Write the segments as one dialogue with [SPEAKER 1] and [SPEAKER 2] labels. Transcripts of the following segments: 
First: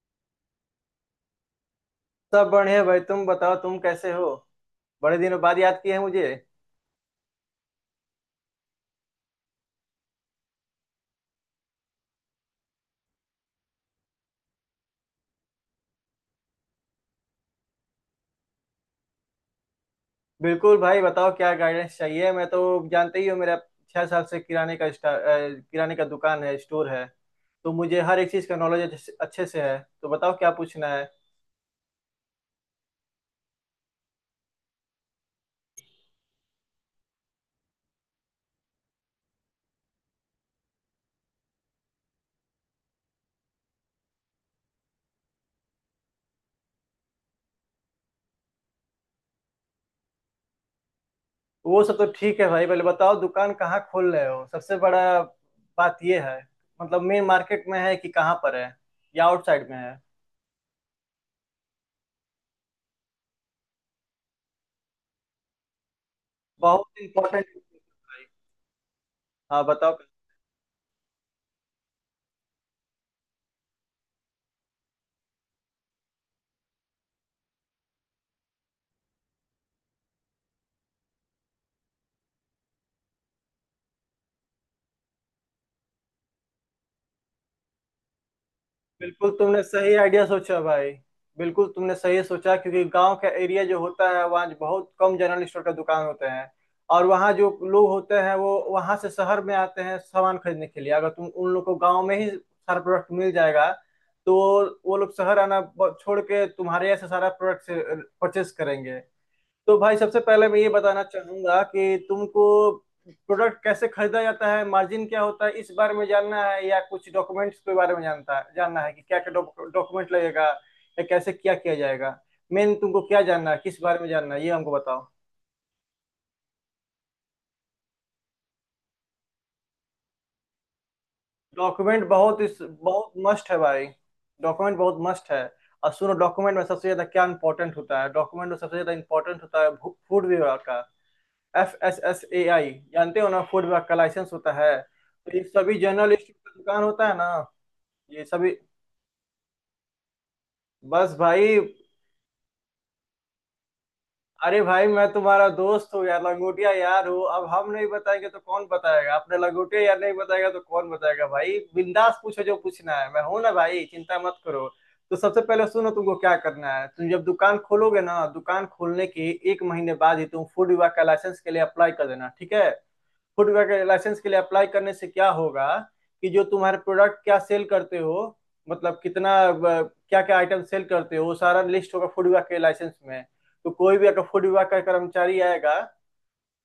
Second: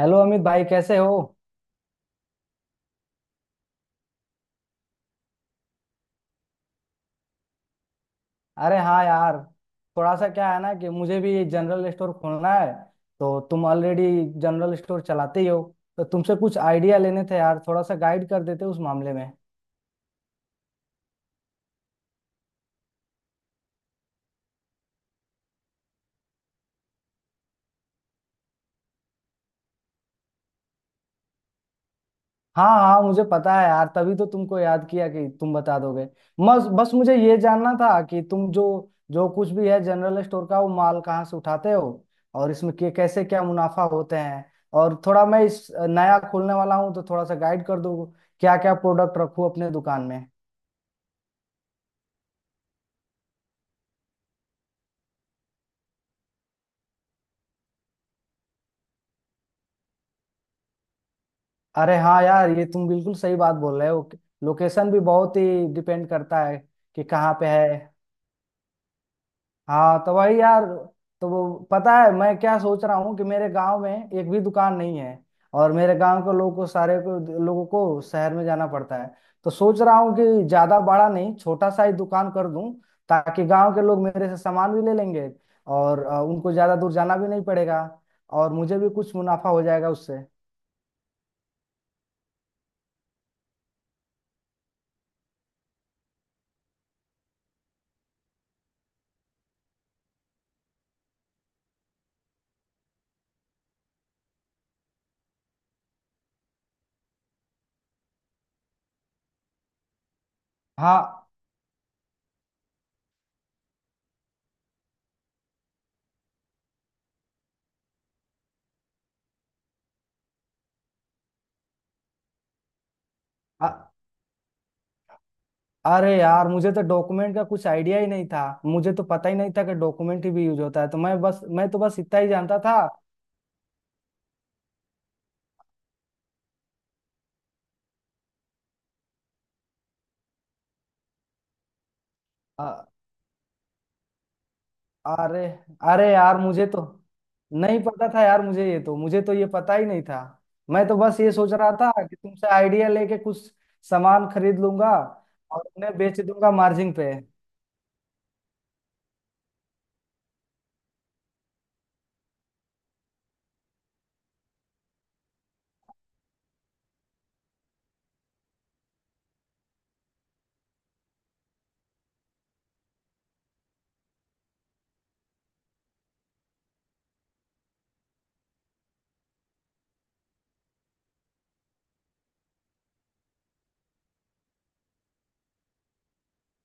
[SPEAKER 1] Hello Amit भाई कैसे हो।
[SPEAKER 2] सब बढ़िया भाई, तुम बताओ तुम कैसे हो। बड़े दिनों बाद याद किए हैं मुझे।
[SPEAKER 1] अरे हाँ यार, थोड़ा सा क्या है ना कि मुझे भी जनरल स्टोर खोलना है। तो तुम ऑलरेडी जनरल स्टोर चलाते ही हो, तो तुमसे कुछ आइडिया लेने थे यार, थोड़ा सा गाइड कर देते उस मामले में।
[SPEAKER 2] बिल्कुल भाई बताओ क्या गाइडेंस चाहिए, मैं तो जानते ही हो मेरा 6 साल से किराने का किराने का दुकान है, स्टोर है। तो मुझे हर एक चीज का नॉलेज अच्छे से है, तो बताओ क्या पूछना है।
[SPEAKER 1] हाँ हाँ, मुझे पता है यार, तभी तो तुमको याद किया कि तुम बता दोगे। बस बस मुझे ये जानना था कि तुम जो जो कुछ भी है जनरल स्टोर का, वो माल कहाँ से उठाते हो और इसमें कैसे क्या मुनाफा होते हैं। और थोड़ा मैं इस नया खोलने वाला हूँ तो थोड़ा सा गाइड कर दो, क्या क्या प्रोडक्ट रखूँ अपने दुकान में।
[SPEAKER 2] वो सब तो ठीक है भाई, पहले बताओ दुकान कहाँ खोल रहे हो। सबसे बड़ा बात ये है, मतलब मेन मार्केट में है कि कहाँ पर है या आउटसाइड में है।
[SPEAKER 1] अरे हाँ यार, ये तुम बिल्कुल सही बात बोल रहे हो, लोकेशन भी बहुत ही डिपेंड करता है
[SPEAKER 2] बहुत
[SPEAKER 1] कि कहाँ
[SPEAKER 2] इंपॉर्टेंट।
[SPEAKER 1] पे है।
[SPEAKER 2] हाँ बताओ।
[SPEAKER 1] हाँ तो वही यार, तो वो पता है मैं क्या सोच रहा हूँ कि मेरे गांव में एक भी दुकान नहीं है और मेरे गांव के लोगों को, सारे को लोगों को शहर में जाना पड़ता है। तो सोच रहा हूँ कि ज्यादा बड़ा नहीं, छोटा सा ही दुकान कर दूं, ताकि गांव के लोग मेरे से सामान भी ले लेंगे और उनको ज्यादा दूर जाना भी नहीं पड़ेगा और मुझे भी कुछ
[SPEAKER 2] बिल्कुल
[SPEAKER 1] मुनाफा
[SPEAKER 2] तुमने
[SPEAKER 1] हो जाएगा
[SPEAKER 2] सही
[SPEAKER 1] उससे।
[SPEAKER 2] आइडिया सोचा भाई। बिल्कुल तुमने सही सोचा, क्योंकि गांव का एरिया जो होता है वहाँ बहुत कम जनरल स्टोर का दुकान होते हैं। और वहाँ जो लोग होते हैं वो वहाँ से शहर में आते हैं सामान खरीदने के लिए। अगर तुम उन लोग को गांव में ही सारा प्रोडक्ट मिल जाएगा तो वो लोग शहर आना छोड़ के तुम्हारे यहाँ से सारा प्रोडक्ट से परचेस करेंगे। तो भाई सबसे पहले मैं ये बताना
[SPEAKER 1] हाँ।
[SPEAKER 2] चाहूंगा कि तुमको प्रोडक्ट कैसे खरीदा जाता है, मार्जिन क्या होता है, इस बारे में जानना है, या कुछ डॉक्यूमेंट्स के बारे में जानता है, जानना है कि क्या क्या डॉक्यूमेंट लगेगा या कैसे क्या किया जाएगा। मेन तुमको क्या जानना है,
[SPEAKER 1] अ-
[SPEAKER 2] किस बारे में जानना है ये हमको बताओ।
[SPEAKER 1] अरे यार, मुझे तो डॉक्यूमेंट का कुछ आइडिया ही नहीं था, मुझे तो पता ही नहीं था कि डॉक्यूमेंट ही भी यूज होता है। तो मैं बस, मैं तो बस
[SPEAKER 2] डॉक्यूमेंट
[SPEAKER 1] इतना ही
[SPEAKER 2] बहुत इस
[SPEAKER 1] जानता
[SPEAKER 2] बहुत मस्ट है भाई। डॉक्यूमेंट बहुत मस्ट है। और सुनो, डॉक्यूमेंट में सबसे ज्यादा क्या इंपॉर्टेंट होता है, डॉक्यूमेंट में सबसे ज्यादा इंपॉर्टेंट होता है फूड विभाग का। FSSAI
[SPEAKER 1] था।
[SPEAKER 2] जानते हो ना, फूड विभाग का लाइसेंस होता है। तो ये
[SPEAKER 1] अरे।
[SPEAKER 2] सभी
[SPEAKER 1] अरे
[SPEAKER 2] जनरल स्टोर
[SPEAKER 1] यार
[SPEAKER 2] का
[SPEAKER 1] मुझे तो
[SPEAKER 2] दुकान होता है ना।
[SPEAKER 1] नहीं पता था
[SPEAKER 2] ये
[SPEAKER 1] यार,
[SPEAKER 2] सभी
[SPEAKER 1] मुझे तो ये पता ही नहीं था। मैं तो
[SPEAKER 2] बस
[SPEAKER 1] बस ये सोच
[SPEAKER 2] भाई।
[SPEAKER 1] रहा था कि तुमसे आइडिया लेके कुछ सामान खरीद
[SPEAKER 2] अरे भाई
[SPEAKER 1] लूंगा
[SPEAKER 2] मैं तुम्हारा
[SPEAKER 1] और
[SPEAKER 2] दोस्त
[SPEAKER 1] उन्हें
[SPEAKER 2] हूँ यार,
[SPEAKER 1] बेच दूंगा
[SPEAKER 2] लंगोटिया
[SPEAKER 1] मार्जिन
[SPEAKER 2] यार
[SPEAKER 1] पे।
[SPEAKER 2] हूँ। अब हम नहीं बताएंगे तो कौन बताएगा, आपने लंगोटिया यार नहीं बताएगा तो कौन बताएगा। भाई बिंदास पूछो जो पूछना है, मैं हूं ना भाई, चिंता मत करो। तो सबसे पहले सुनो तुमको क्या करना है। तुम जब दुकान खोलोगे ना, दुकान खोलने के एक महीने बाद ही तुम फूड विभाग का लाइसेंस के लिए अप्लाई कर देना, ठीक है। फूडवेयर लाइसेंस के लिए अप्लाई करने से क्या होगा कि जो तुम्हारे प्रोडक्ट क्या सेल करते हो, मतलब कितना क्या क्या आइटम सेल करते हो वो सारा लिस्ट होगा फूड विभाग के लाइसेंस में। तो कोई भी अगर फूड विभाग का कर्मचारी आएगा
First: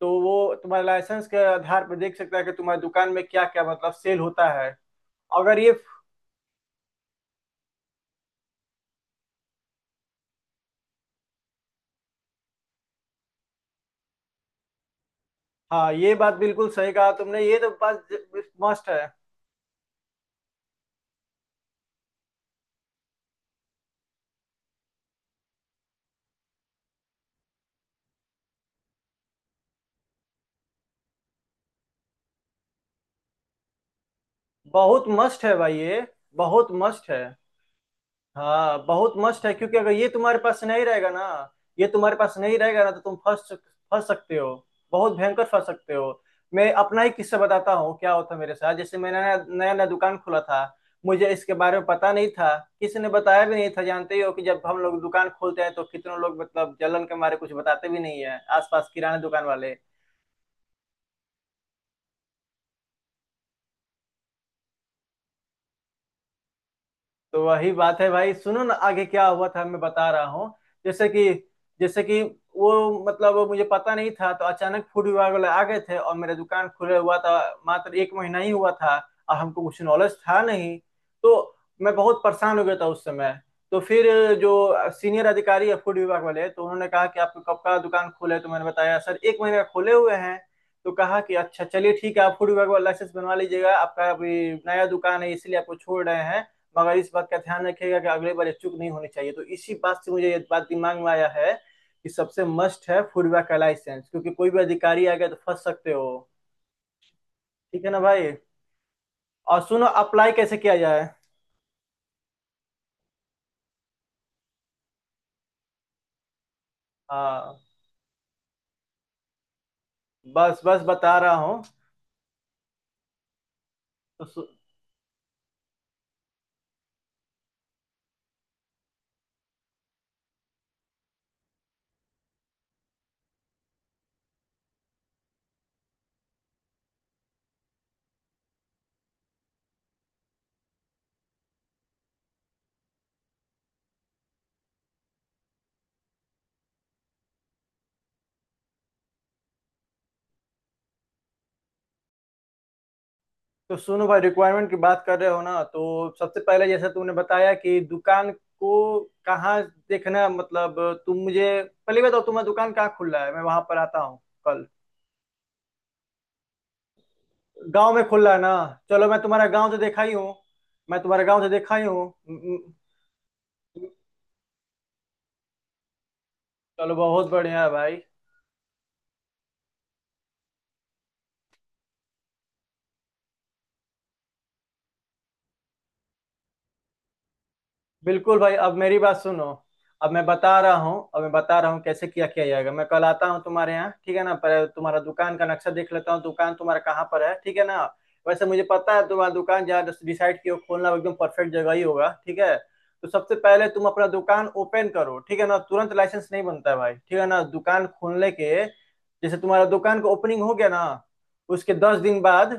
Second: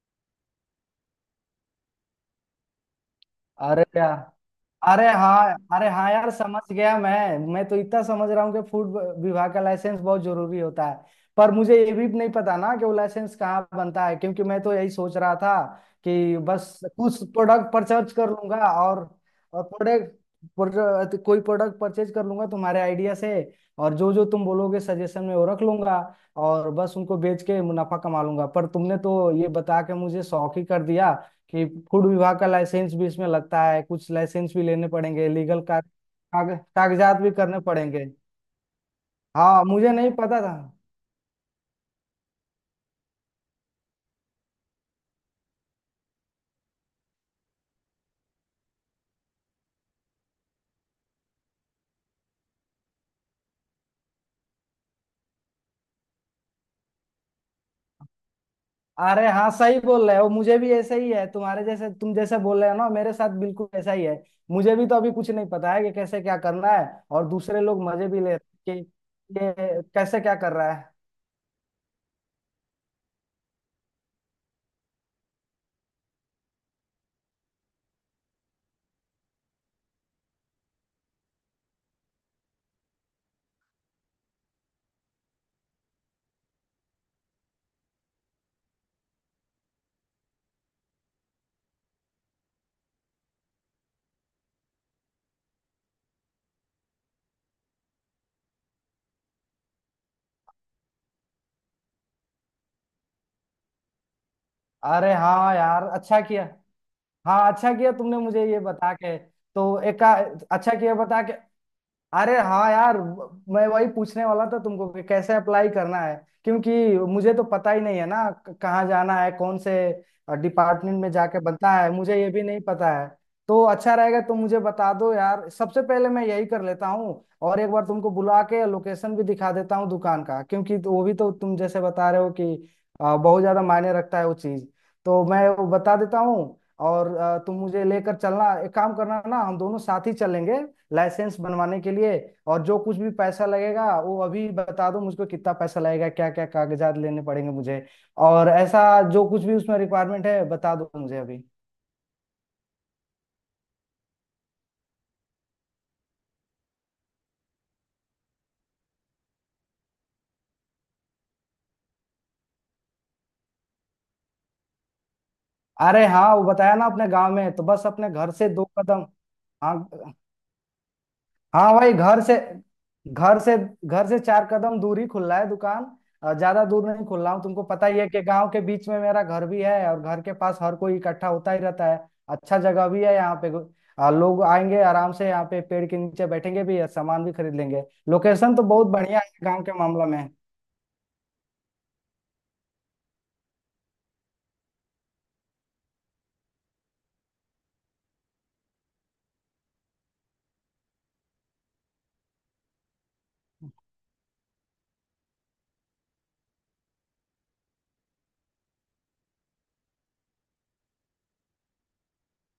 [SPEAKER 2] तो वो तुम्हारे लाइसेंस के आधार पर देख सकता है कि तुम्हारी दुकान में क्या क्या
[SPEAKER 1] अरे
[SPEAKER 2] मतलब
[SPEAKER 1] क्या।
[SPEAKER 2] सेल होता है।
[SPEAKER 1] अरे हाँ,
[SPEAKER 2] अगर ये।
[SPEAKER 1] अरे हाँ यार, समझ गया। मैं तो इतना समझ रहा हूँ कि फूड विभाग का लाइसेंस बहुत जरूरी होता है, पर मुझे ये भी नहीं पता ना कि वो लाइसेंस कहाँ बनता है, क्योंकि मैं तो यही सोच रहा था
[SPEAKER 2] हाँ ये बात
[SPEAKER 1] कि
[SPEAKER 2] बिल्कुल
[SPEAKER 1] बस
[SPEAKER 2] सही कहा
[SPEAKER 1] कुछ
[SPEAKER 2] तुमने, ये तो
[SPEAKER 1] प्रोडक्ट
[SPEAKER 2] बात
[SPEAKER 1] परचेज कर लूंगा
[SPEAKER 2] मस्ट है।
[SPEAKER 1] और और प्रोडक्ट, कोई प्रोडक्ट परचेज कर लूंगा तुम्हारे आइडिया से, और जो जो तुम बोलोगे सजेशन में वो रख लूंगा और बस उनको बेच के मुनाफा कमा लूंगा। पर तुमने तो ये बता के मुझे शौक ही कर दिया कि फूड विभाग का लाइसेंस भी इसमें लगता है, कुछ लाइसेंस भी लेने
[SPEAKER 2] बहुत
[SPEAKER 1] पड़ेंगे,
[SPEAKER 2] मस्ट है
[SPEAKER 1] लीगल
[SPEAKER 2] भाई
[SPEAKER 1] का
[SPEAKER 2] ये, बहुत मस्ट है।
[SPEAKER 1] कागजात भी करने पड़ेंगे।
[SPEAKER 2] हाँ बहुत मस्त है,
[SPEAKER 1] हाँ,
[SPEAKER 2] क्योंकि अगर
[SPEAKER 1] मुझे
[SPEAKER 2] ये
[SPEAKER 1] नहीं
[SPEAKER 2] तुम्हारे
[SPEAKER 1] पता था।
[SPEAKER 2] पास नहीं रहेगा ना, ये तुम्हारे पास नहीं रहेगा ना तो तुम फंस फंस सकते हो। बहुत भयंकर फंस सकते हो। मैं अपना ही किस्सा बताता हूँ क्या होता मेरे साथ। जैसे मैंने नया नया नया दुकान खोला था, मुझे इसके बारे में पता नहीं था, किसी ने बताया भी नहीं था। जानते ही हो कि जब हम लोग दुकान खोलते हैं तो कितने लोग मतलब जलन के मारे कुछ बताते भी नहीं है आसपास किराना
[SPEAKER 1] अरे
[SPEAKER 2] दुकान
[SPEAKER 1] हाँ,
[SPEAKER 2] वाले।
[SPEAKER 1] सही बोल रहे हो, मुझे भी ऐसा ही है तुम्हारे जैसे, तुम जैसे बोल रहे हो ना, मेरे साथ बिल्कुल ऐसा ही है। मुझे भी तो अभी कुछ नहीं पता है कि कैसे क्या करना है, और
[SPEAKER 2] तो
[SPEAKER 1] दूसरे
[SPEAKER 2] वही
[SPEAKER 1] लोग
[SPEAKER 2] बात
[SPEAKER 1] मजे
[SPEAKER 2] है
[SPEAKER 1] भी
[SPEAKER 2] भाई,
[SPEAKER 1] ले
[SPEAKER 2] सुनो
[SPEAKER 1] रहे
[SPEAKER 2] ना
[SPEAKER 1] हैं
[SPEAKER 2] आगे क्या
[SPEAKER 1] कि
[SPEAKER 2] हुआ था मैं
[SPEAKER 1] ये
[SPEAKER 2] बता
[SPEAKER 1] कैसे
[SPEAKER 2] रहा
[SPEAKER 1] क्या
[SPEAKER 2] हूँ।
[SPEAKER 1] कर रहा है।
[SPEAKER 2] जैसे कि, जैसे कि, वो मतलब वो मुझे पता नहीं था तो अचानक फूड विभाग वाले आ गए थे और मेरा दुकान खुला हुआ था, मात्र एक महीना ही हुआ था। और हमको कुछ नॉलेज था नहीं, तो मैं बहुत परेशान हो गया था उस समय। तो फिर जो सीनियर अधिकारी है फूड विभाग वाले, तो उन्होंने कहा कि आपको कब का दुकान खोले है? तो मैंने बताया सर एक महीने का खोले हुए हैं। तो कहा कि अच्छा चलिए ठीक है, आप फूड विभाग वाला लाइसेंस बनवा लीजिएगा, आपका अभी नया दुकान है इसलिए आपको छोड़ रहे हैं। मगर इस बात का ध्यान रखिएगा कि अगली बार ये चूक नहीं होनी चाहिए। तो इसी बात से मुझे ये बात दिमाग में आया है कि सबसे मस्ट है फूडबैक का लाइसेंस, क्योंकि कोई भी अधिकारी
[SPEAKER 1] अरे
[SPEAKER 2] आ गया तो
[SPEAKER 1] हाँ
[SPEAKER 2] फंस
[SPEAKER 1] यार,
[SPEAKER 2] सकते हो।
[SPEAKER 1] अच्छा किया। हाँ, अच्छा
[SPEAKER 2] ठीक है
[SPEAKER 1] किया
[SPEAKER 2] ना
[SPEAKER 1] तुमने
[SPEAKER 2] भाई।
[SPEAKER 1] मुझे ये बता के।
[SPEAKER 2] और
[SPEAKER 1] तो
[SPEAKER 2] सुनो
[SPEAKER 1] एक का,
[SPEAKER 2] अप्लाई कैसे
[SPEAKER 1] अच्छा
[SPEAKER 2] किया
[SPEAKER 1] किया
[SPEAKER 2] जाए।
[SPEAKER 1] बता के। अरे हाँ यार, मैं वही पूछने वाला था तुमको कि कैसे अप्लाई करना है, क्योंकि मुझे तो
[SPEAKER 2] हाँ
[SPEAKER 1] पता ही नहीं है ना कहाँ जाना है, कौन से
[SPEAKER 2] बस बस
[SPEAKER 1] डिपार्टमेंट में
[SPEAKER 2] बता रहा
[SPEAKER 1] जाके
[SPEAKER 2] हूँ।
[SPEAKER 1] बनता है, मुझे ये भी नहीं पता है। तो अच्छा रहेगा
[SPEAKER 2] तो
[SPEAKER 1] तुम
[SPEAKER 2] सु,
[SPEAKER 1] मुझे बता दो यार, सबसे पहले मैं यही कर लेता हूँ, और एक बार तुमको बुला के लोकेशन भी दिखा देता हूँ दुकान का, क्योंकि तो वो भी तो तुम जैसे बता रहे हो कि बहुत ज्यादा मायने रखता है वो चीज, तो मैं वो बता देता हूँ। और तुम मुझे लेकर चलना, एक काम करना ना, हम दोनों साथ ही चलेंगे लाइसेंस बनवाने के लिए। और जो कुछ भी पैसा लगेगा वो अभी बता दो मुझको, कितना पैसा लगेगा, क्या क्या कागजात लेने पड़ेंगे मुझे, और ऐसा जो कुछ भी उसमें रिक्वायरमेंट है बता दो मुझे अभी।
[SPEAKER 2] तो सुनो भाई, रिक्वायरमेंट की बात कर रहे हो ना तो सबसे पहले जैसा तुमने बताया कि दुकान को कहाँ देखना, मतलब तुम मुझे, पहली बात तो तुम्हारा दुकान कहाँ खुल रहा है मैं वहां पर आता हूँ कल।
[SPEAKER 1] अरे हाँ, वो बताया ना, अपने गांव में, तो बस
[SPEAKER 2] गांव में
[SPEAKER 1] अपने घर
[SPEAKER 2] खुला है
[SPEAKER 1] से
[SPEAKER 2] ना,
[SPEAKER 1] दो कदम।
[SPEAKER 2] चलो मैं तुम्हारा गांव तो
[SPEAKER 1] हाँ।
[SPEAKER 2] देखा ही हूँ। मैं तुम्हारा गांव तो
[SPEAKER 1] हाँ
[SPEAKER 2] देखा ही
[SPEAKER 1] भाई,
[SPEAKER 2] हूँ
[SPEAKER 1] घर से
[SPEAKER 2] म- म-
[SPEAKER 1] घर से घर से चार कदम दूर ही खुला है दुकान। ज्यादा दूर
[SPEAKER 2] चलो
[SPEAKER 1] नहीं खुल
[SPEAKER 2] बहुत
[SPEAKER 1] रहा हूँ,
[SPEAKER 2] बढ़िया
[SPEAKER 1] तुमको
[SPEAKER 2] है
[SPEAKER 1] पता
[SPEAKER 2] भाई।
[SPEAKER 1] ही है कि गांव के बीच में मेरा घर भी है और घर के पास हर कोई इकट्ठा होता ही रहता है। अच्छा जगह भी है यहाँ पे, लोग आएंगे आराम से, यहाँ पे पेड़ के नीचे बैठेंगे भी और सामान भी खरीद लेंगे।
[SPEAKER 2] बिल्कुल भाई
[SPEAKER 1] लोकेशन तो
[SPEAKER 2] अब
[SPEAKER 1] बहुत
[SPEAKER 2] मेरी बात
[SPEAKER 1] बढ़िया है
[SPEAKER 2] सुनो।
[SPEAKER 1] गाँव के मामला
[SPEAKER 2] अब मैं
[SPEAKER 1] में।
[SPEAKER 2] बता रहा हूँ, अब मैं बता रहा हूँ कैसे किया किया जाएगा। मैं कल आता हूँ तुम्हारे यहाँ, ठीक है ना, पर तुम्हारा दुकान का नक्शा देख लेता हूँ, दुकान तुम्हारा कहाँ पर है, ठीक है ना। वैसे मुझे पता है तुम्हारा दुकान जहाँ डिसाइड किया हो खोलना वो एकदम परफेक्ट जगह ही होगा, ठीक है। तो सबसे पहले तुम अपना दुकान ओपन करो, ठीक है ना, तुरंत लाइसेंस नहीं बनता है भाई, ठीक है ना। दुकान खोलने के, जैसे तुम्हारा दुकान का ओपनिंग हो गया ना, उसके 10 दिन बाद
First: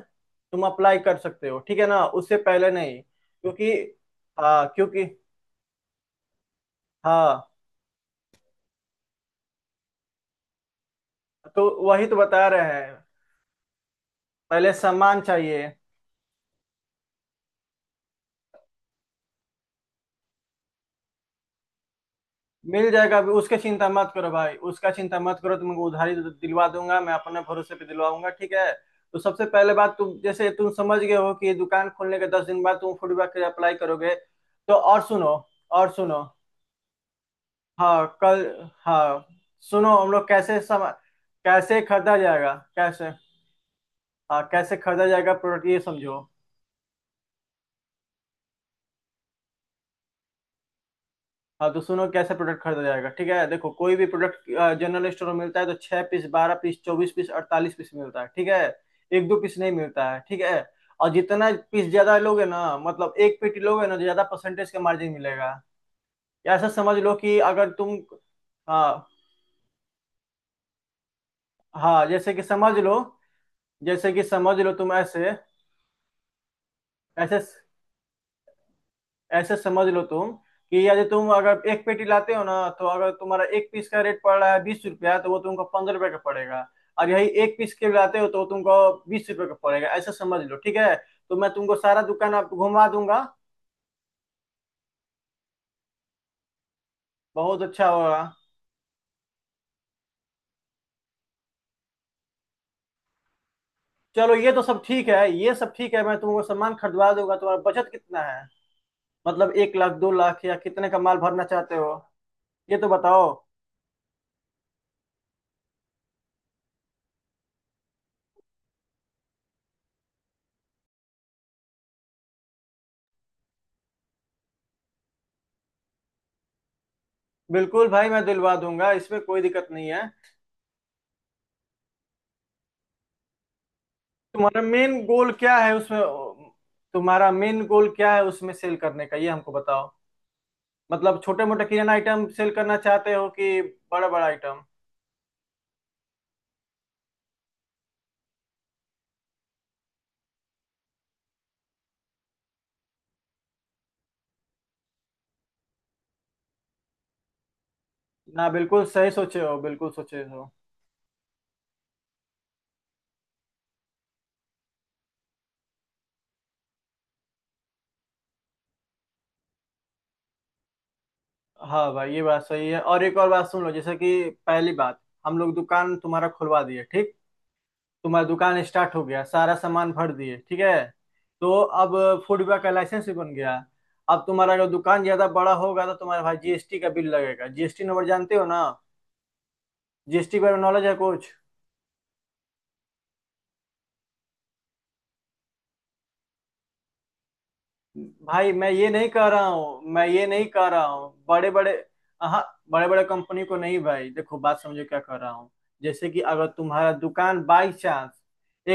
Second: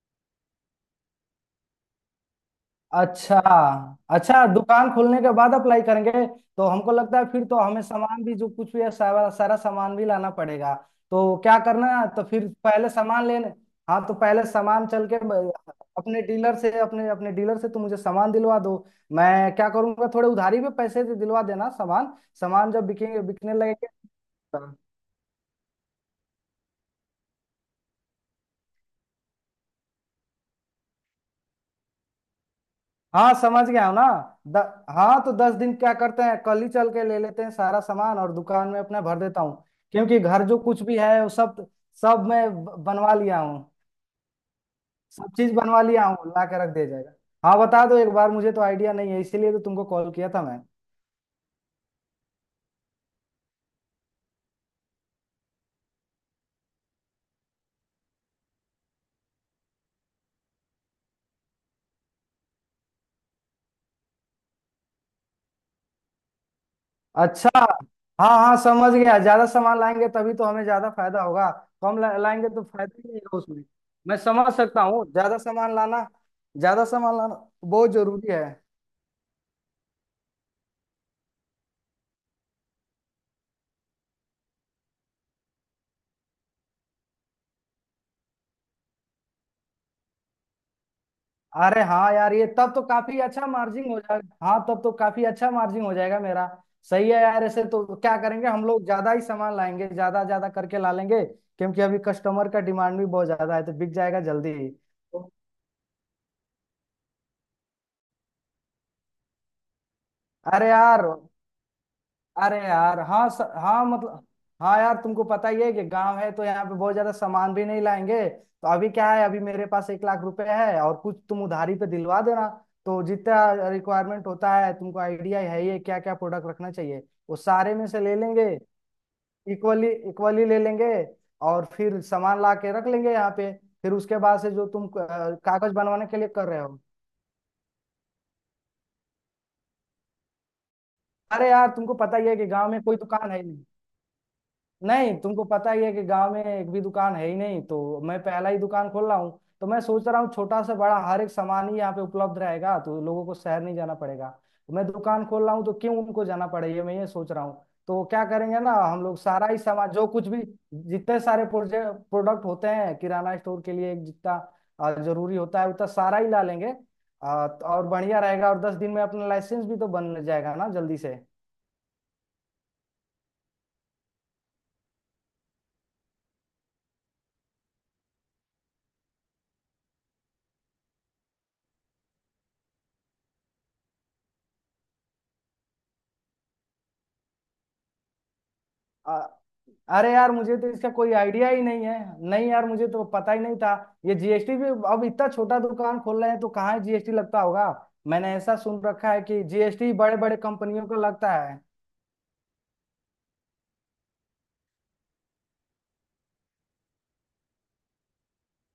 [SPEAKER 2] तुम अप्लाई कर सकते हो, ठीक है ना, उससे पहले नहीं
[SPEAKER 1] अच्छा,
[SPEAKER 2] क्योंकि।
[SPEAKER 1] अच्छा,
[SPEAKER 2] हाँ
[SPEAKER 1] दुकान
[SPEAKER 2] क्योंकि।
[SPEAKER 1] खोलने के बाद अप्लाई करेंगे। तो हमको लगता है फिर
[SPEAKER 2] हाँ
[SPEAKER 1] तो हमें सामान भी जो कुछ भी है, सारा सारा सामान भी लाना पड़ेगा। तो क्या
[SPEAKER 2] तो
[SPEAKER 1] करना
[SPEAKER 2] वही
[SPEAKER 1] है,
[SPEAKER 2] तो
[SPEAKER 1] तो
[SPEAKER 2] बता
[SPEAKER 1] फिर
[SPEAKER 2] रहे
[SPEAKER 1] पहले
[SPEAKER 2] हैं।
[SPEAKER 1] सामान लेने। हाँ, तो पहले
[SPEAKER 2] पहले
[SPEAKER 1] सामान चल के
[SPEAKER 2] सम्मान चाहिए।
[SPEAKER 1] अपने डीलर से, अपने अपने डीलर से तुम मुझे सामान दिलवा दो। मैं क्या करूंगा, थोड़े उधारी में पैसे दिलवा देना सामान, सामान जब
[SPEAKER 2] मिल जाएगा
[SPEAKER 1] बिकेंगे,
[SPEAKER 2] अभी,
[SPEAKER 1] बिकने
[SPEAKER 2] उसके चिंता
[SPEAKER 1] लगेंगे।
[SPEAKER 2] मत करो भाई, उसका चिंता मत करो, तुमको उधारी दिलवा दूंगा मैं, अपने भरोसे पे दिलवाऊंगा, ठीक है। तो सबसे पहले बात, तुम जैसे तुम समझ गए हो कि ये दुकान खोलने के 10 दिन बाद तुम फूड
[SPEAKER 1] हाँ,
[SPEAKER 2] के लिए
[SPEAKER 1] समझ
[SPEAKER 2] अप्लाई
[SPEAKER 1] गया हूँ ना।
[SPEAKER 2] करोगे।
[SPEAKER 1] द,
[SPEAKER 2] तो और
[SPEAKER 1] हाँ, तो
[SPEAKER 2] सुनो।
[SPEAKER 1] 10 दिन
[SPEAKER 2] और
[SPEAKER 1] क्या
[SPEAKER 2] सुनो।
[SPEAKER 1] करते हैं, कल ही चल के ले लेते हैं सारा
[SPEAKER 2] हाँ
[SPEAKER 1] सामान, और
[SPEAKER 2] कल।
[SPEAKER 1] दुकान में अपना भर
[SPEAKER 2] हाँ।
[SPEAKER 1] देता हूँ।
[SPEAKER 2] सुनो हम
[SPEAKER 1] क्योंकि
[SPEAKER 2] लोग
[SPEAKER 1] घर जो कुछ भी है वो सब
[SPEAKER 2] कैसे खरीदा
[SPEAKER 1] सब मैं
[SPEAKER 2] जाएगा, कैसे।
[SPEAKER 1] बनवा लिया हूँ,
[SPEAKER 2] हाँ कैसे खरीदा
[SPEAKER 1] सब
[SPEAKER 2] जाएगा
[SPEAKER 1] चीज
[SPEAKER 2] प्रोडक्ट ये
[SPEAKER 1] बनवा लिया
[SPEAKER 2] समझो।
[SPEAKER 1] हूँ, ला के रख दिया जाएगा। हाँ, बता दो एक बार, मुझे तो आइडिया नहीं है, इसीलिए तो तुमको कॉल किया था मैं।
[SPEAKER 2] हाँ तो सुनो कैसे प्रोडक्ट खरीदा जाएगा, ठीक है। देखो कोई भी प्रोडक्ट जनरल स्टोर में मिलता है तो 6 पीस, 12 पीस, 24 पीस, 48 पीस मिलता है, ठीक है। एक दो पीस नहीं मिलता है, ठीक है। और जितना पीस ज्यादा लोगे ना, मतलब एक पेटी लोगे ना, तो ज्यादा परसेंटेज का मार्जिन मिलेगा। या ऐसा समझ लो कि
[SPEAKER 1] अच्छा।
[SPEAKER 2] अगर तुम।
[SPEAKER 1] हाँ हाँ, समझ
[SPEAKER 2] हाँ।
[SPEAKER 1] गया, ज्यादा सामान लाएंगे तभी तो हमें ज्यादा फायदा होगा,
[SPEAKER 2] हाँ जैसे कि
[SPEAKER 1] लाएंगे तो
[SPEAKER 2] समझ लो।
[SPEAKER 1] फायदा ही नहीं होगा उसमें।
[SPEAKER 2] जैसे
[SPEAKER 1] मैं
[SPEAKER 2] कि
[SPEAKER 1] समझ
[SPEAKER 2] समझ लो
[SPEAKER 1] सकता
[SPEAKER 2] तुम
[SPEAKER 1] हूँ,
[SPEAKER 2] ऐसे।
[SPEAKER 1] ज्यादा सामान लाना, ज्यादा सामान
[SPEAKER 2] ऐसे
[SPEAKER 1] लाना बहुत जरूरी है।
[SPEAKER 2] ऐसे समझ लो तुम कि यदि तुम अगर एक पेटी लाते हो ना, तो अगर तुम्हारा एक पीस का रेट पड़ रहा है 20 रुपया तो वो तुमको 15 रुपये का पड़ेगा। और यही एक पीस के लाते हो तो वो तुमको 20 रुपये का पड़ेगा, ऐसा समझ लो, ठीक है। तो मैं तुमको
[SPEAKER 1] अरे
[SPEAKER 2] सारा
[SPEAKER 1] हाँ
[SPEAKER 2] दुकान
[SPEAKER 1] यार, ये
[SPEAKER 2] आप
[SPEAKER 1] तब तो
[SPEAKER 2] घुमा
[SPEAKER 1] काफी
[SPEAKER 2] दूंगा।
[SPEAKER 1] अच्छा मार्जिन हो जाएगा, हाँ तब तो काफी अच्छा मार्जिन हो जाएगा मेरा। सही है यार,
[SPEAKER 2] बहुत
[SPEAKER 1] ऐसे तो
[SPEAKER 2] अच्छा
[SPEAKER 1] क्या
[SPEAKER 2] होगा।
[SPEAKER 1] करेंगे हम लोग, ज्यादा ही सामान लाएंगे, ज्यादा ज्यादा करके ला लेंगे, क्योंकि अभी कस्टमर का डिमांड भी बहुत ज्यादा है, तो बिक जाएगा
[SPEAKER 2] चलो ये
[SPEAKER 1] जल्दी
[SPEAKER 2] तो
[SPEAKER 1] ही
[SPEAKER 2] सब ठीक है,
[SPEAKER 1] तो।
[SPEAKER 2] ये सब ठीक है, मैं तुमको सामान खरीदवा दूंगा। तुम्हारा बचत कितना है, मतलब 1 लाख, 2 लाख, या
[SPEAKER 1] अरे
[SPEAKER 2] कितने का
[SPEAKER 1] यार,
[SPEAKER 2] माल भरना चाहते हो
[SPEAKER 1] अरे
[SPEAKER 2] ये तो
[SPEAKER 1] यार हाँ,
[SPEAKER 2] बताओ।
[SPEAKER 1] हाँ मतलब, हाँ यार तुमको पता ही है कि गांव है, तो यहाँ पे बहुत ज्यादा सामान भी नहीं लाएंगे, तो अभी क्या है, अभी मेरे पास 1 लाख रुपए है और कुछ तुम उधारी पे दिलवा देना। तो जितना रिक्वायरमेंट होता है, तुमको आइडिया है ही क्या क्या प्रोडक्ट रखना चाहिए, वो सारे में
[SPEAKER 2] बिल्कुल
[SPEAKER 1] से
[SPEAKER 2] भाई
[SPEAKER 1] ले
[SPEAKER 2] मैं
[SPEAKER 1] लेंगे,
[SPEAKER 2] दिलवा दूंगा, इसमें कोई दिक्कत नहीं
[SPEAKER 1] इक्वली
[SPEAKER 2] है।
[SPEAKER 1] इक्वली ले लेंगे, और फिर सामान ला के रख लेंगे यहाँ पे। फिर उसके बाद से
[SPEAKER 2] तुम्हारा
[SPEAKER 1] जो तुम
[SPEAKER 2] मेन गोल क्या
[SPEAKER 1] कागज
[SPEAKER 2] है उसमें,
[SPEAKER 1] बनवाने के लिए कर रहे हो।
[SPEAKER 2] तुम्हारा मेन गोल क्या है उसमें सेल करने का ये हमको बताओ। मतलब छोटे
[SPEAKER 1] अरे
[SPEAKER 2] मोटे
[SPEAKER 1] यार
[SPEAKER 2] किराना
[SPEAKER 1] तुमको पता
[SPEAKER 2] आइटम
[SPEAKER 1] ही है कि
[SPEAKER 2] सेल
[SPEAKER 1] गांव
[SPEAKER 2] करना
[SPEAKER 1] में कोई
[SPEAKER 2] चाहते हो
[SPEAKER 1] दुकान है
[SPEAKER 2] कि
[SPEAKER 1] ही
[SPEAKER 2] बड़ा बड़ा आइटम।
[SPEAKER 1] नहीं, तुमको पता ही है कि गांव में एक भी दुकान है ही नहीं, तो मैं पहला ही दुकान खोल रहा हूँ, तो मैं सोच रहा हूँ छोटा से बड़ा हर एक सामान ही यहाँ पे उपलब्ध रहेगा, तो लोगों को शहर नहीं जाना पड़ेगा। तो मैं दुकान खोल रहा हूँ तो क्यों उनको जाना पड़े, ये मैं ये सोच रहा हूँ। तो क्या
[SPEAKER 2] ना
[SPEAKER 1] करेंगे ना
[SPEAKER 2] बिल्कुल
[SPEAKER 1] हम
[SPEAKER 2] सही
[SPEAKER 1] लोग,
[SPEAKER 2] सोचे
[SPEAKER 1] सारा
[SPEAKER 2] हो,
[SPEAKER 1] ही
[SPEAKER 2] बिल्कुल
[SPEAKER 1] सामान जो
[SPEAKER 2] सोचे
[SPEAKER 1] कुछ भी,
[SPEAKER 2] हो।
[SPEAKER 1] जितने सारे प्रोजेक्ट प्रोडक्ट होते हैं किराना स्टोर के लिए, जितना जरूरी होता है उतना सारा ही ला लेंगे। तो और बढ़िया रहेगा, और 10 दिन में अपना लाइसेंस भी तो बन जाएगा ना जल्दी से।
[SPEAKER 2] हाँ भाई ये बात सही है। और एक और बात सुन लो, जैसे कि पहली बात हम लोग दुकान तुम्हारा खुलवा दिए ठीक, तुम्हारा दुकान स्टार्ट हो गया सारा सामान भर दिए, ठीक है। तो अब फूड विभाग का लाइसेंस भी बन गया। अब तुम्हारा अगर दुकान ज्यादा बड़ा होगा तो तुम्हारा भाई जीएसटी का बिल लगेगा, जीएसटी नंबर जानते हो ना,
[SPEAKER 1] आ, अरे यार
[SPEAKER 2] जीएसटी बारे
[SPEAKER 1] मुझे
[SPEAKER 2] में
[SPEAKER 1] तो
[SPEAKER 2] नॉलेज
[SPEAKER 1] इसका
[SPEAKER 2] है
[SPEAKER 1] कोई
[SPEAKER 2] कुछ।
[SPEAKER 1] आइडिया ही नहीं है, नहीं यार मुझे तो पता ही नहीं था। ये जीएसटी भी, अब इतना छोटा दुकान खोल रहे हैं तो कहाँ जीएसटी लगता होगा, मैंने
[SPEAKER 2] भाई
[SPEAKER 1] ऐसा
[SPEAKER 2] मैं
[SPEAKER 1] सुन
[SPEAKER 2] ये नहीं
[SPEAKER 1] रखा है
[SPEAKER 2] कह
[SPEAKER 1] कि
[SPEAKER 2] रहा हूँ,
[SPEAKER 1] जीएसटी
[SPEAKER 2] मैं
[SPEAKER 1] बड़े
[SPEAKER 2] ये
[SPEAKER 1] बड़े
[SPEAKER 2] नहीं कह रहा
[SPEAKER 1] कंपनियों को
[SPEAKER 2] हूँ
[SPEAKER 1] लगता
[SPEAKER 2] बड़े
[SPEAKER 1] है।
[SPEAKER 2] बड़े। हाँ बड़े बड़े कंपनी को नहीं भाई, देखो बात समझो क्या कह रहा हूँ। जैसे कि अगर तुम्हारा दुकान बाई चांस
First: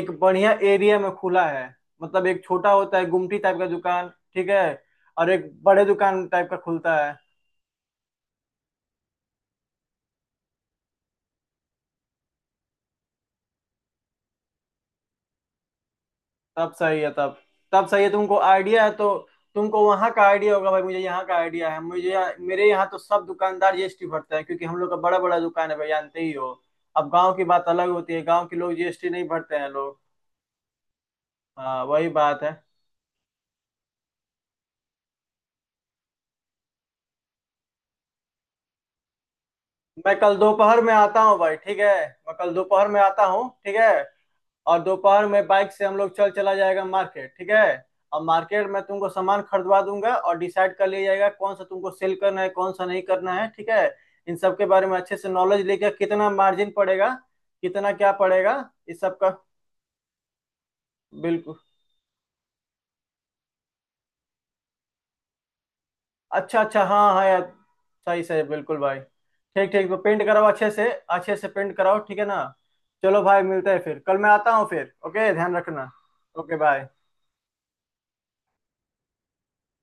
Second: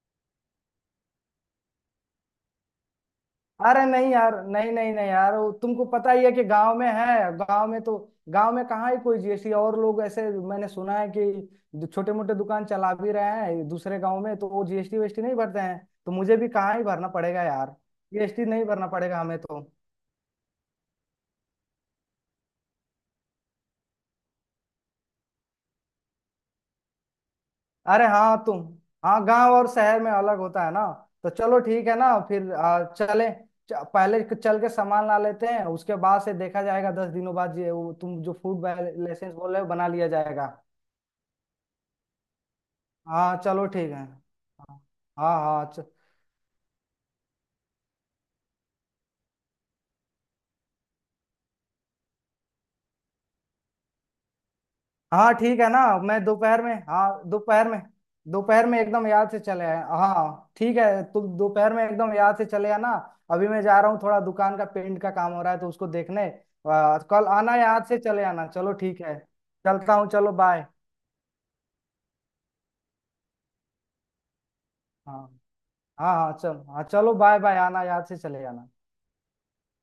[SPEAKER 2] एक बढ़िया एरिया में खुला है, मतलब एक छोटा होता है गुमटी टाइप का
[SPEAKER 1] अरे नहीं
[SPEAKER 2] दुकान,
[SPEAKER 1] यार,
[SPEAKER 2] ठीक है,
[SPEAKER 1] नहीं नहीं नहीं
[SPEAKER 2] और
[SPEAKER 1] यार,
[SPEAKER 2] एक
[SPEAKER 1] वो
[SPEAKER 2] बड़े
[SPEAKER 1] तुमको पता ही
[SPEAKER 2] दुकान
[SPEAKER 1] है कि
[SPEAKER 2] टाइप का
[SPEAKER 1] गांव में
[SPEAKER 2] खुलता है।
[SPEAKER 1] है, गांव में तो गांव में कहाँ ही कोई जीएसटी, और लोग ऐसे, मैंने सुना है कि छोटे मोटे दुकान चला भी रहे हैं दूसरे गांव में, तो वो जीएसटी वीएसटी नहीं भरते हैं, तो मुझे भी
[SPEAKER 2] तब
[SPEAKER 1] कहाँ ही
[SPEAKER 2] सही
[SPEAKER 1] भरना
[SPEAKER 2] है, तब,
[SPEAKER 1] पड़ेगा यार,
[SPEAKER 2] तब सही है, तुमको
[SPEAKER 1] जीएसटी नहीं
[SPEAKER 2] आइडिया
[SPEAKER 1] भरना
[SPEAKER 2] है तो।
[SPEAKER 1] पड़ेगा हमें तो।
[SPEAKER 2] तुमको वहां का आइडिया होगा भाई, मुझे यहाँ का आइडिया है, मुझे यहाँ, मेरे यहाँ तो सब दुकानदार जीएसटी भरते हैं क्योंकि हम लोग का बड़ा बड़ा दुकान है भाई, जानते ही हो। अब गांव की बात अलग
[SPEAKER 1] अरे
[SPEAKER 2] होती है,
[SPEAKER 1] हाँ
[SPEAKER 2] गांव के
[SPEAKER 1] तुम,
[SPEAKER 2] लोग जीएसटी
[SPEAKER 1] हाँ
[SPEAKER 2] नहीं
[SPEAKER 1] गांव
[SPEAKER 2] भरते
[SPEAKER 1] और
[SPEAKER 2] हैं लोग।
[SPEAKER 1] शहर में अलग होता है ना। तो चलो
[SPEAKER 2] हाँ
[SPEAKER 1] ठीक है
[SPEAKER 2] वही
[SPEAKER 1] ना,
[SPEAKER 2] बात है।
[SPEAKER 1] फिर चले, पहले चल के सामान ला लेते हैं, उसके बाद से देखा जाएगा, 10 दिनों बाद ये वो तुम जो फूड लाइसेंस बोल रहे हो बना लिया
[SPEAKER 2] मैं कल
[SPEAKER 1] जाएगा।
[SPEAKER 2] दोपहर में आता हूँ भाई, ठीक है। मैं कल दोपहर में आता
[SPEAKER 1] हाँ
[SPEAKER 2] हूँ,
[SPEAKER 1] चलो
[SPEAKER 2] ठीक है।
[SPEAKER 1] ठीक है,
[SPEAKER 2] और
[SPEAKER 1] हाँ।
[SPEAKER 2] दोपहर
[SPEAKER 1] हाँ
[SPEAKER 2] में
[SPEAKER 1] हाँ,
[SPEAKER 2] बाइक से हम लोग चल चला जाएगा मार्केट, ठीक है। और मार्केट में तुमको सामान खरीदवा दूंगा, और डिसाइड कर लिया जाएगा कौन सा तुमको सेल करना है कौन सा नहीं करना है, ठीक है। इन सब के बारे में अच्छे से
[SPEAKER 1] हाँ ठीक
[SPEAKER 2] नॉलेज
[SPEAKER 1] है ना,
[SPEAKER 2] लेकर,
[SPEAKER 1] मैं
[SPEAKER 2] कितना
[SPEAKER 1] दोपहर
[SPEAKER 2] मार्जिन
[SPEAKER 1] में,
[SPEAKER 2] पड़ेगा,
[SPEAKER 1] हाँ दोपहर में,
[SPEAKER 2] कितना क्या पड़ेगा,
[SPEAKER 1] दोपहर में
[SPEAKER 2] इस
[SPEAKER 1] एकदम
[SPEAKER 2] सब का।
[SPEAKER 1] याद से चले आए, हाँ ठीक है, तुम
[SPEAKER 2] बिल्कुल।
[SPEAKER 1] दोपहर में एकदम याद से चले आना। अभी मैं जा रहा हूँ, थोड़ा दुकान का पेंट का काम हो रहा है तो उसको देखने।
[SPEAKER 2] अच्छा अच्छा, हाँ हाँ
[SPEAKER 1] कल
[SPEAKER 2] यार।
[SPEAKER 1] आना, याद से
[SPEAKER 2] सही
[SPEAKER 1] चले
[SPEAKER 2] सही,
[SPEAKER 1] आना, चलो
[SPEAKER 2] बिल्कुल भाई।
[SPEAKER 1] ठीक है।
[SPEAKER 2] ठीक ठीक,
[SPEAKER 1] चलता
[SPEAKER 2] तो
[SPEAKER 1] हूँ,
[SPEAKER 2] पेंट
[SPEAKER 1] चलो
[SPEAKER 2] कराओ,
[SPEAKER 1] बाय।
[SPEAKER 2] अच्छे से पेंट कराओ, ठीक है ना। चलो भाई, मिलते हैं फिर कल, मैं आता हूँ फिर।
[SPEAKER 1] हाँ।
[SPEAKER 2] ओके ध्यान रखना।
[SPEAKER 1] हाँ हाँ
[SPEAKER 2] ओके
[SPEAKER 1] चलो, हाँ
[SPEAKER 2] बाय।
[SPEAKER 1] चलो बाय बाय, आना, याद से चले आना।